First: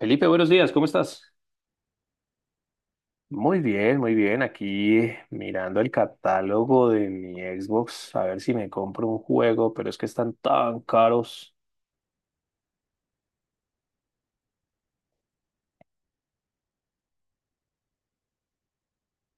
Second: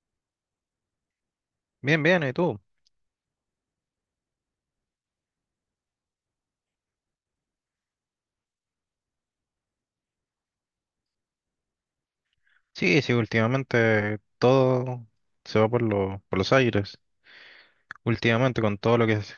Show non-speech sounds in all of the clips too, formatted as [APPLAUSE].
Felipe, buenos días, ¿cómo estás? Bien, bien, ¿y tú? Muy bien, muy bien. Aquí mirando el catálogo de mi Xbox, a ver si me compro un juego, pero es que están tan caros Sí, sí, últimamente todo se va por los aires. Últimamente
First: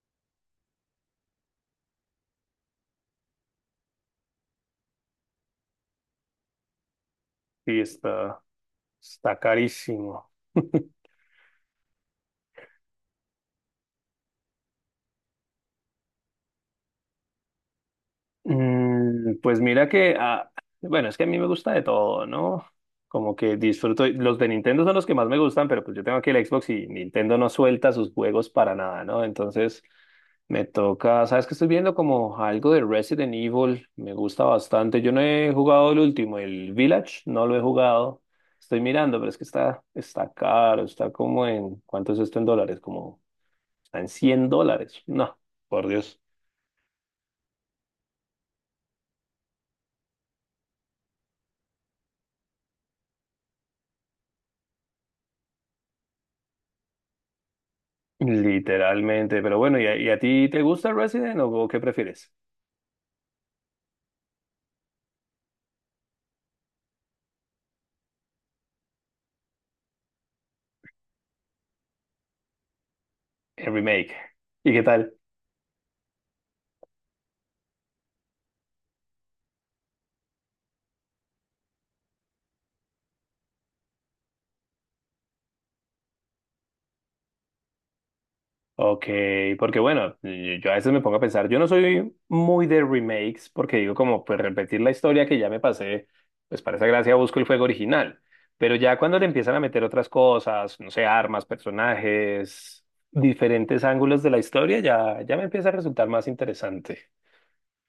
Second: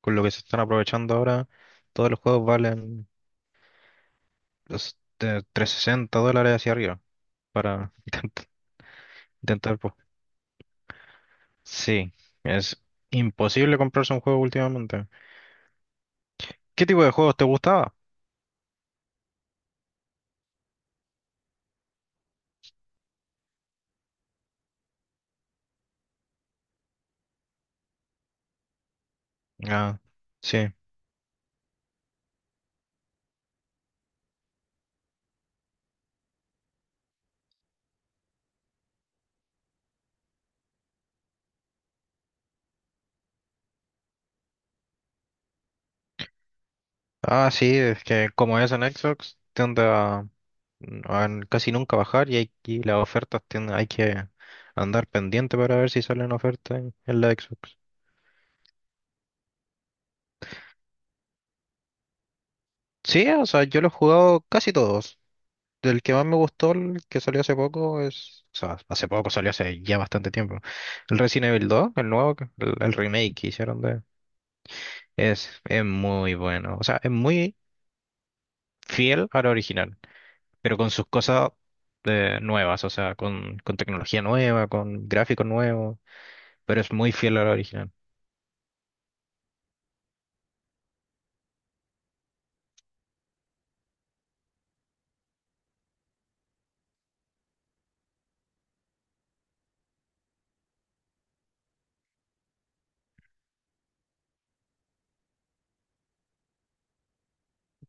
con lo que se están aprovechando ahora, todos los juegos valen los de $360 hacia arriba y para [LAUGHS] está, intent- está intentar, pues. carísimo. [LAUGHS] Sí, es imposible comprarse un juego últimamente. ¿Qué tipo de juegos te gustaba? Pues mira que, bueno, es que a mí me gusta de todo, ¿no? Como que disfruto, los de Nintendo son los que más me gustan, pero pues yo tengo aquí el Xbox y Nintendo no suelta sus juegos para nada, ¿no? Entonces Ah, me sí. toca, ¿sabes qué estoy viendo? Como algo de Resident Evil, me gusta bastante. Yo no he jugado el último, el Village, no lo he jugado. Estoy mirando, pero es que está caro, está como en, ¿cuánto es esto en dólares? Como, está en $100. No, por Dios. Ah, sí, es que como es en Xbox, tiende a casi nunca bajar y, hay, y las ofertas tienden, hay que andar pendiente para ver si salen ofertas en la Xbox. Literalmente, pero bueno, ¿y a ti te gusta Resident o qué prefieres? Sí, o sea, yo lo he jugado casi todos. Del que más me gustó, el que salió hace poco, es. O sea, hace poco salió hace ya bastante tiempo. El Resident Evil 2, el nuevo, el remake que El hicieron de. remake. ¿Y qué tal? Es muy bueno. O sea, es muy fiel al original, pero con sus cosas nuevas, o sea, con tecnología nueva, con gráficos nuevos, pero es muy fiel a la original. Ok, porque bueno, yo a veces me pongo a pensar, yo no soy muy de remakes porque digo como pues repetir la historia que ya me pasé, pues para esa gracia busco el juego original, pero ya cuando le empiezan a meter otras cosas, no sé, armas, personajes, diferentes ángulos de la historia, ya me empieza a resultar más interesante.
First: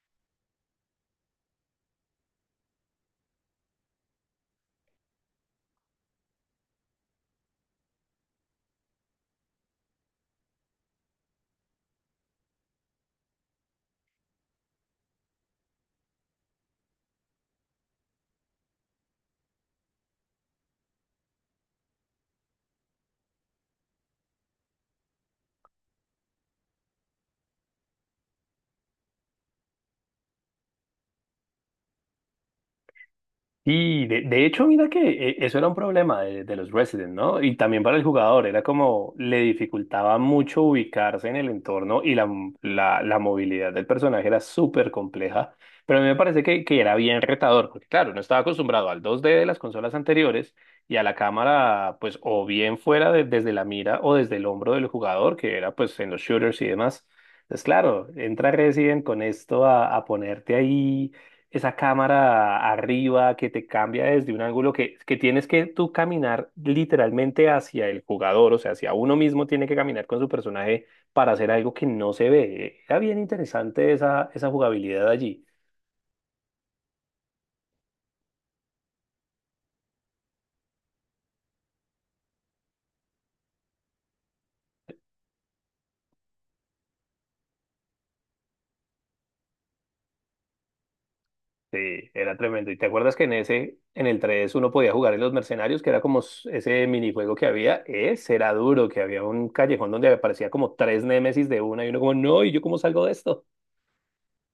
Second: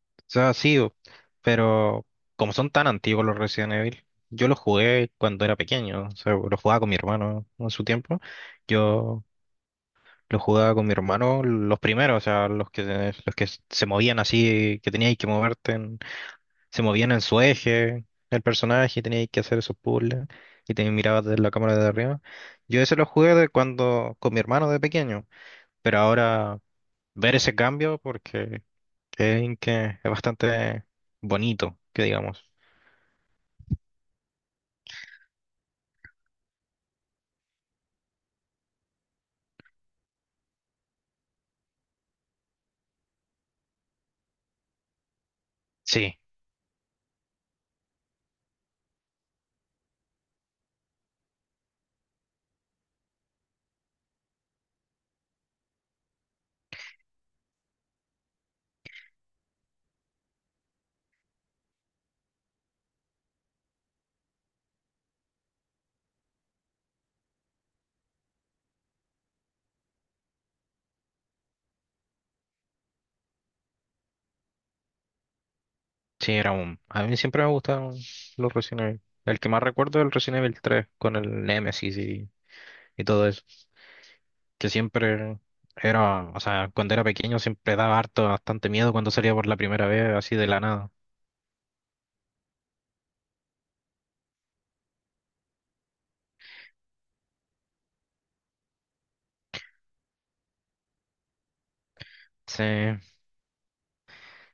O sea, sí, pero como son tan antiguos los Resident Evil, yo los jugué cuando era pequeño, o sea, los jugaba con mi hermano en su tiempo, yo los jugaba con mi hermano los primeros, o sea, los que se movían así, que tenías que moverte en, se movían en su eje el personaje y tenías que hacer esos puzzles y te mirabas desde la cámara de arriba. Yo ese lo jugué de cuando con mi hermano de pequeño, pero ahora ver ese cambio porque creen que es bastante bonito, que digamos. Y de hecho, mira que eso era un problema de los Resident, ¿no? Y también para el jugador, era como le dificultaba mucho ubicarse en el entorno y la movilidad del personaje era súper compleja, pero a mí me Sí, parece que era bien retador, porque claro, no estaba acostumbrado al 2D de las consolas anteriores y a la cámara, pues o bien desde la mira o desde el hombro del jugador, que era pues en los shooters y demás. Entonces, claro, entra Resident con esto a ponerte ahí esa cámara arriba que te cambia desde un ángulo que tienes que tú caminar literalmente hacia el jugador, o sea, hacia uno mismo tiene que caminar con su personaje para hacer algo que no se ve. Era bien interesante esa jugabilidad allí. sí. A mí siempre me gustaron los Resident Evil. El que más recuerdo es el Resident Evil 3 con el Nemesis y todo eso, que siempre. Era, o sea, cuando era pequeño siempre daba harto, bastante miedo cuando salía por la primera vez, así de la nada. Sí, era tremendo. ¿Y te acuerdas que en el 3 uno podía jugar en los mercenarios, que era como ese minijuego que había? Ese era duro, que había un callejón donde aparecía como tres némesis de una y uno como, no, ¿y yo Sí, cómo salgo de esto?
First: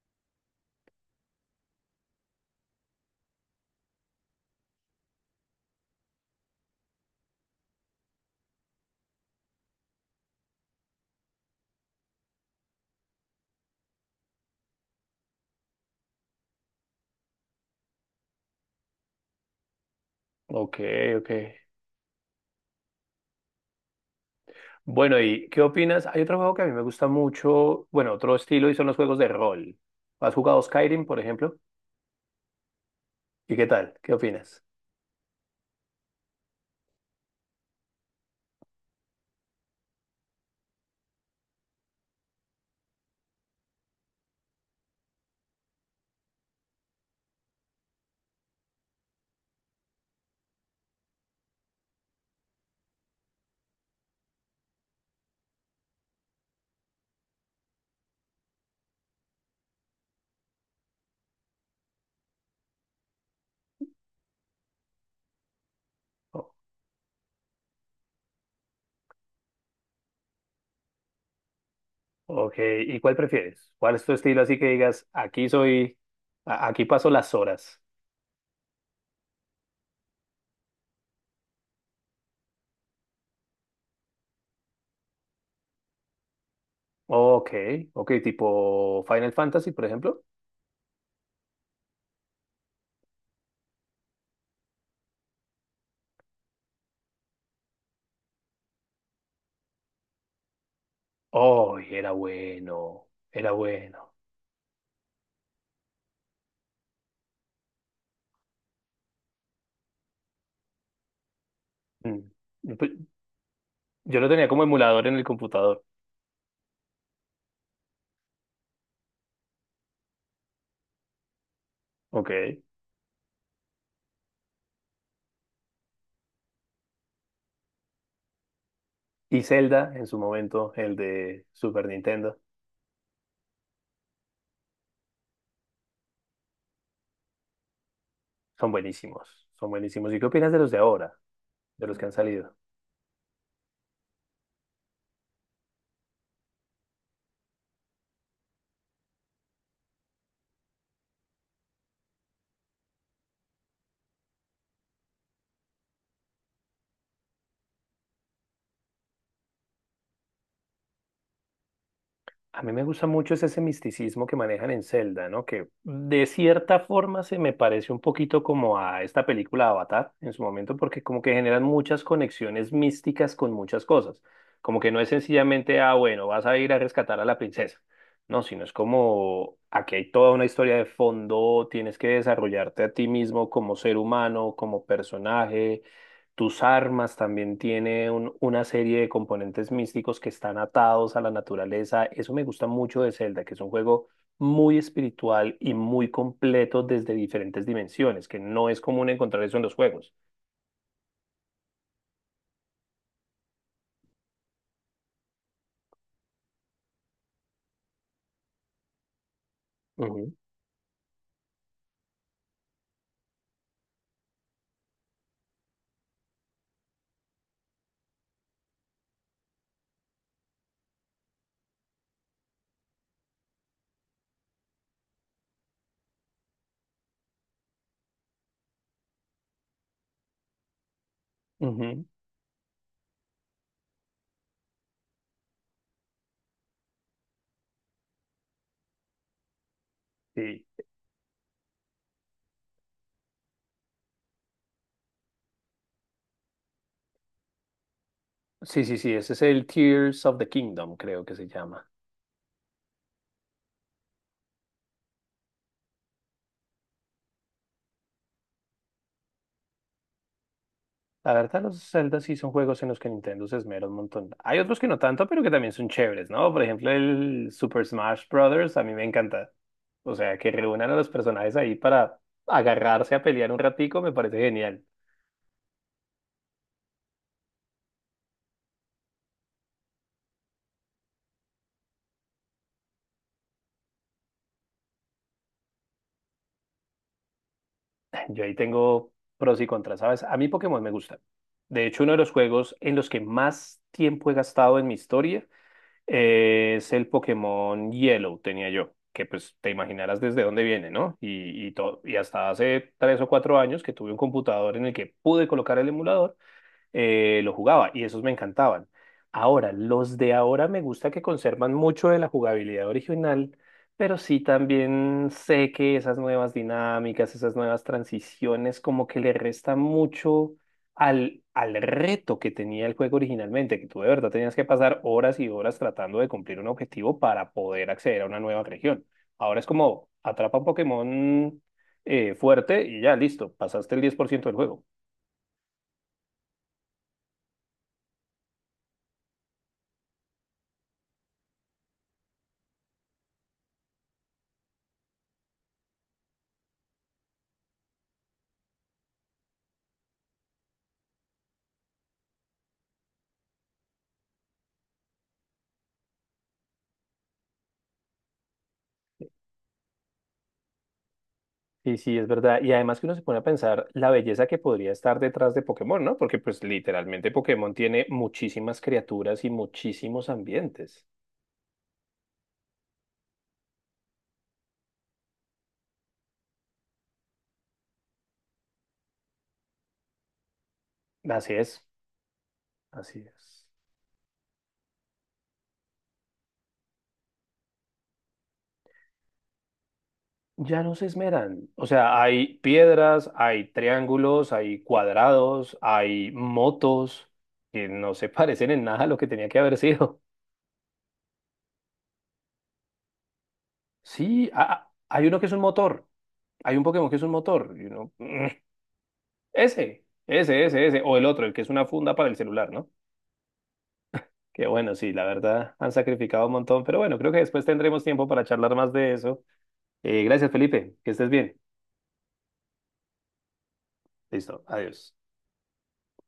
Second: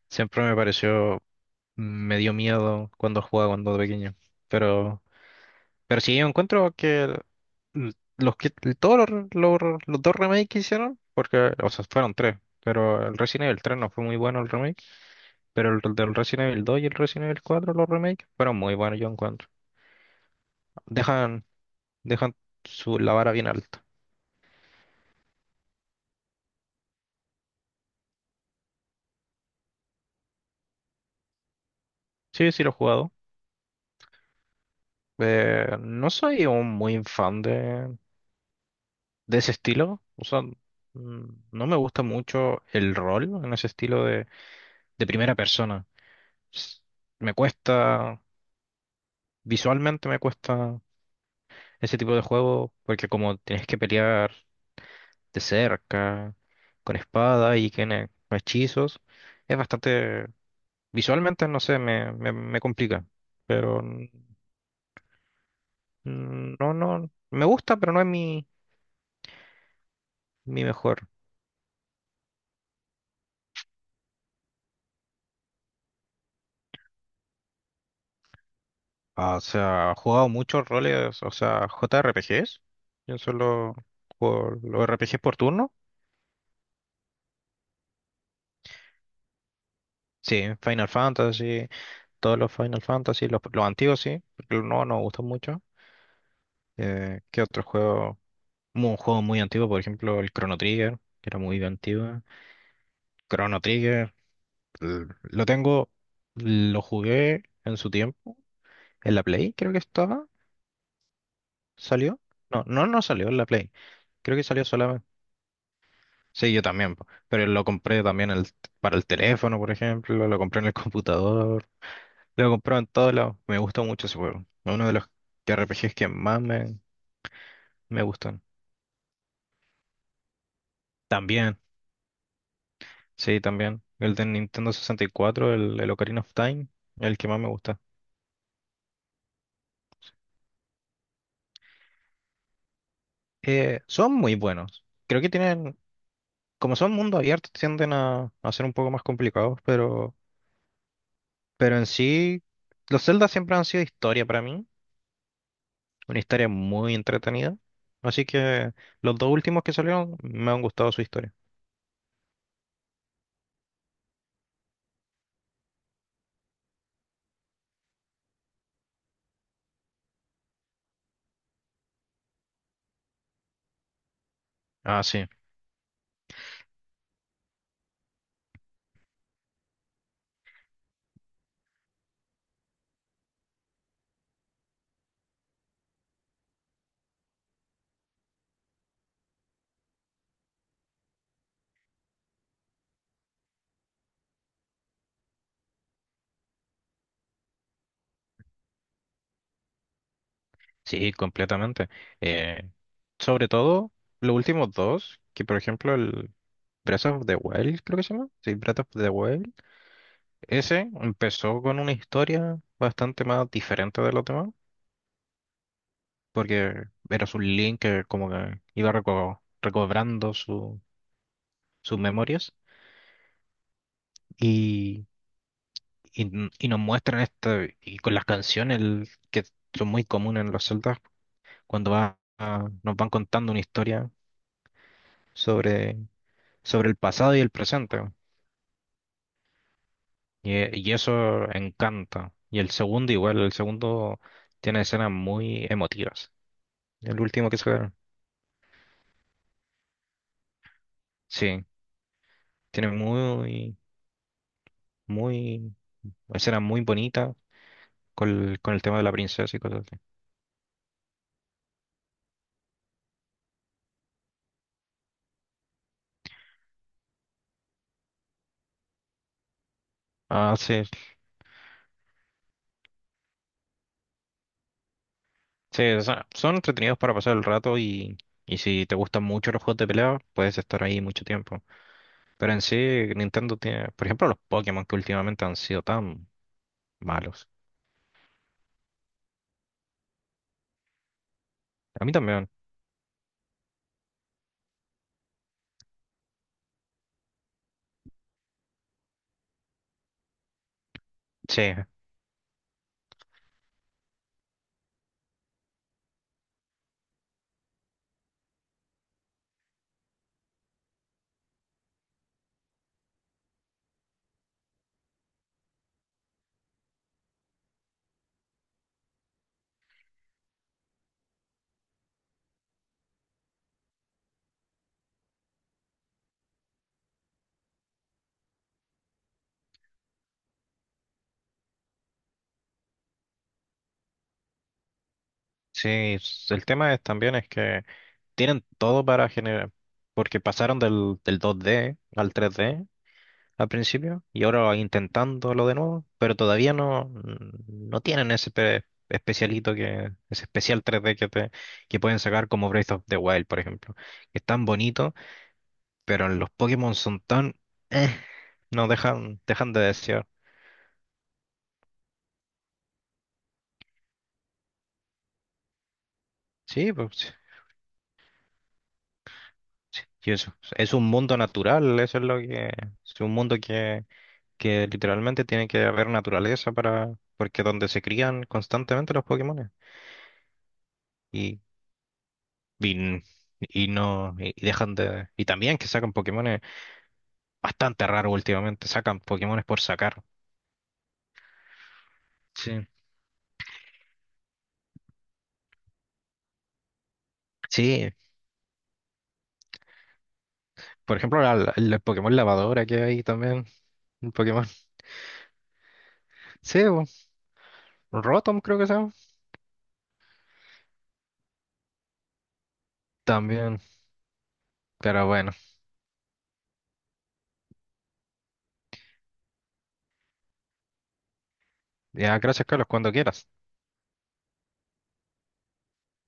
siempre me pareció, me dio miedo cuando jugaba cuando era pequeño. Pero, pero sí, yo encuentro que el- l- los que todos los, re- los re- los dos remakes que hicieron, porque, o sea, fueron tres, pero el Resident Evil 3 no fue muy bueno el remake, pero del Resident Evil 2 y el Resident Evil 4, los remakes, fueron muy buenos, yo encuentro. Ok, ok. Dejan, dejan la vara bien alta. Bueno, ¿y qué opinas? Hay otro juego que a mí me gusta mucho, bueno, otro estilo y son los juegos de rol. ¿Has jugado Skyrim, por ejemplo? Sí, sí lo he jugado. ¿Y qué tal? ¿Qué opinas? No soy un muy fan de ese estilo. O sea, no me gusta mucho el rol en ese estilo de primera persona. S- Me cuesta, visualmente me cuesta ese tipo de juego porque como tienes que pelear de cerca, con espada y tiene hechizos, es bastante, visualmente no sé, me complica. Pero O- no, no, me gusta, pero no es mi mejor. ok, ¿y cuál prefieres? ¿Cuál es tu estilo así que digas, aquí soy, aquí paso las horas? Ah, o sea, ha jugado muchos roles, o sea, JRPGs. Yo solo juego los RPGs por turno. Ok, ok, tipo Final Fantasy, por ejemplo. Sí, Final Fantasy, todos los Final Fantasy, los antiguos sí, porque los nuevos no me gustan mucho. ¿Qué otro juego? Un juego muy antiguo, por ejemplo, el Chrono Trigger, que era muy Oh, y era antiguo. bueno, era Chrono bueno. Trigger, lo tengo, lo jugué en su tiempo, en la Play, creo que estaba, salió. Mm. No, Yo no, pues, no salió en la Play, yo lo creo que tenía como salió solamente. emulador en el computador. Sí, yo también, po. Pero lo compré también para el teléfono, por ejemplo, lo compré en el computador, lo Ok. compré en todos lados. Me gustó mucho ese juego. Uno de los RPGs que más me gustan. Y Zelda en su momento, el de También, Super Nintendo. sí, también. El de Nintendo 64, el Ocarina of Time, el que más me gusta. Son buenísimos, son buenísimos. ¿Y qué opinas de los de ahora, de los que han salido? Son muy buenos. Creo que tienen, como son mundo abierto, tienden a ser un poco más complicados, pero en sí, los Zelda siempre han sido historia para mí. Una historia muy entretenida. Así que los dos últimos que salieron me han gustado su historia. A mí me gusta mucho ese misticismo que manejan en Zelda, ¿no? Que de cierta forma se me parece un poquito como a esta película Avatar en su momento, porque como que generan muchas conexiones místicas con muchas cosas. Como que no Ah, es sí, sencillamente, ah, bueno, vas a ir a rescatar a la princesa. No, sino es como, aquí hay toda una historia de fondo, tienes que desarrollarte a ti mismo como ser humano, como personaje tus armas, también tiene una serie de componentes místicos que están atados a la naturaleza. Eso me gusta mucho de Zelda, que es un juego muy espiritual y muy completo desde diferentes dimensiones, que no es común encontrar eso en los juegos. sí, completamente. Eh, sobre todo los últimos dos, que por ejemplo el Breath of the Wild, creo que se llama. Sí, Breath of the Wild. Ujú, Ese empezó con una historia bastante más diferente de los demás, porque era un Link que como que iba recobrando sus memorias. y Y, y nos muestran esto, y con las canciones que son muy comunes en los celtas, cuando ujú, va, nos van contando una historia sobre, sobre el pasado y el presente. Y, sí. e- y eso encanta. Y el segundo igual, el segundo tiene escenas muy emotivas. El último que sacaron. Sí, sí, sí, ese es el Tears of the Kingdom, creo que se Sí, llama. tiene muy, muy, escenas muy bonitas con, con el tema de la princesa y cosas así. La verdad, los Zelda sí son juegos en los que Nintendo se esmera un montón. Hay otros que no tanto, pero que también son chéveres, ¿no? Por ejemplo, el Super Smash Bros. A mí me encanta. O sea, que Ah, sí. reúnan a los personajes ahí para agarrarse a pelear un ratico me parece genial. Sí, o sea, son entretenidos para pasar el rato y si te gustan mucho los juegos de pelea, puedes estar ahí mucho tiempo. Pero en sí, Nintendo tiene, por ejemplo, los Pokémon que últimamente han sido tan malos. [LAUGHS] Yo ahí tengo pros y contras, ¿sabes? A mí Pokémon me gusta. De hecho, A uno mí de los también. juegos en los que más tiempo he gastado en mi historia es el Pokémon Yellow, tenía yo, que pues te imaginarás desde dónde viene, ¿no? Sí, Y hasta hace 3 o 4 años que tuve un computador en el que pude colocar el emulador, lo jugaba y esos me encantaban. Ahora, los de ahora me gusta que conservan mucho de la jugabilidad original, pero sí también sé que esas nuevas dinámicas, esas nuevas transiciones, como que le resta mucho al reto que tenía el juego originalmente, que tú de verdad tenías que pasar horas y horas tratando de cumplir un objetivo para poder acceder a una nueva región. Ahora es como atrapa un Pokémon fuerte y ya, listo, pasaste el 10% del juego. sí. El tema es también es que tienen todo para generar, porque pasaron del 2D al 3D al principio y ahora intentándolo de nuevo, pero todavía no tienen ese especialito que, ese especial 3D que, que pueden sacar como Breath of the Wild, por ejemplo, que es tan bonito, pero en los Pokémon son tan. Eh, no dejan de desear. Sí, sí, es verdad. Y además que uno se pone a pensar la belleza que podría estar detrás de Pokémon, ¿no? Porque pues Sí, literalmente pues Pokémon tiene muchísimas criaturas y muchísimos y eso. Es un ambientes. mundo natural, eso es lo que. Es un mundo que literalmente tiene que haber naturaleza para. Porque donde se crían constantemente los Pokémon. Así es, así Y, es. y no, y dejan de. Y también que sacan Pokémones bastante raros últimamente, sacan Pokémones por sacar. Ya no se esmeran. O sea, hay Sí. piedras, hay triángulos, hay cuadrados, hay motos que Sí. no se [LAUGHS] parecen en nada a lo que tenía que haber sido. Por ejemplo, el Pokémon lavadora que hay también. Un Sí, ah, Pokémon. ah, hay uno que es un motor. Hay un Sí, Pokémon que es un motor. Y uno, mm, Rotom creo que se llama. ese, ese, ese, ese. O el otro, el que es una funda para el celular, ¿no? También. Que bueno, sí, la Pero bueno. verdad han sacrificado un montón, pero bueno, creo que después tendremos tiempo para charlar más de eso. Gracias, Felipe, que estés bien. Ya, gracias, Carlos, cuando quieras. Listo, adiós.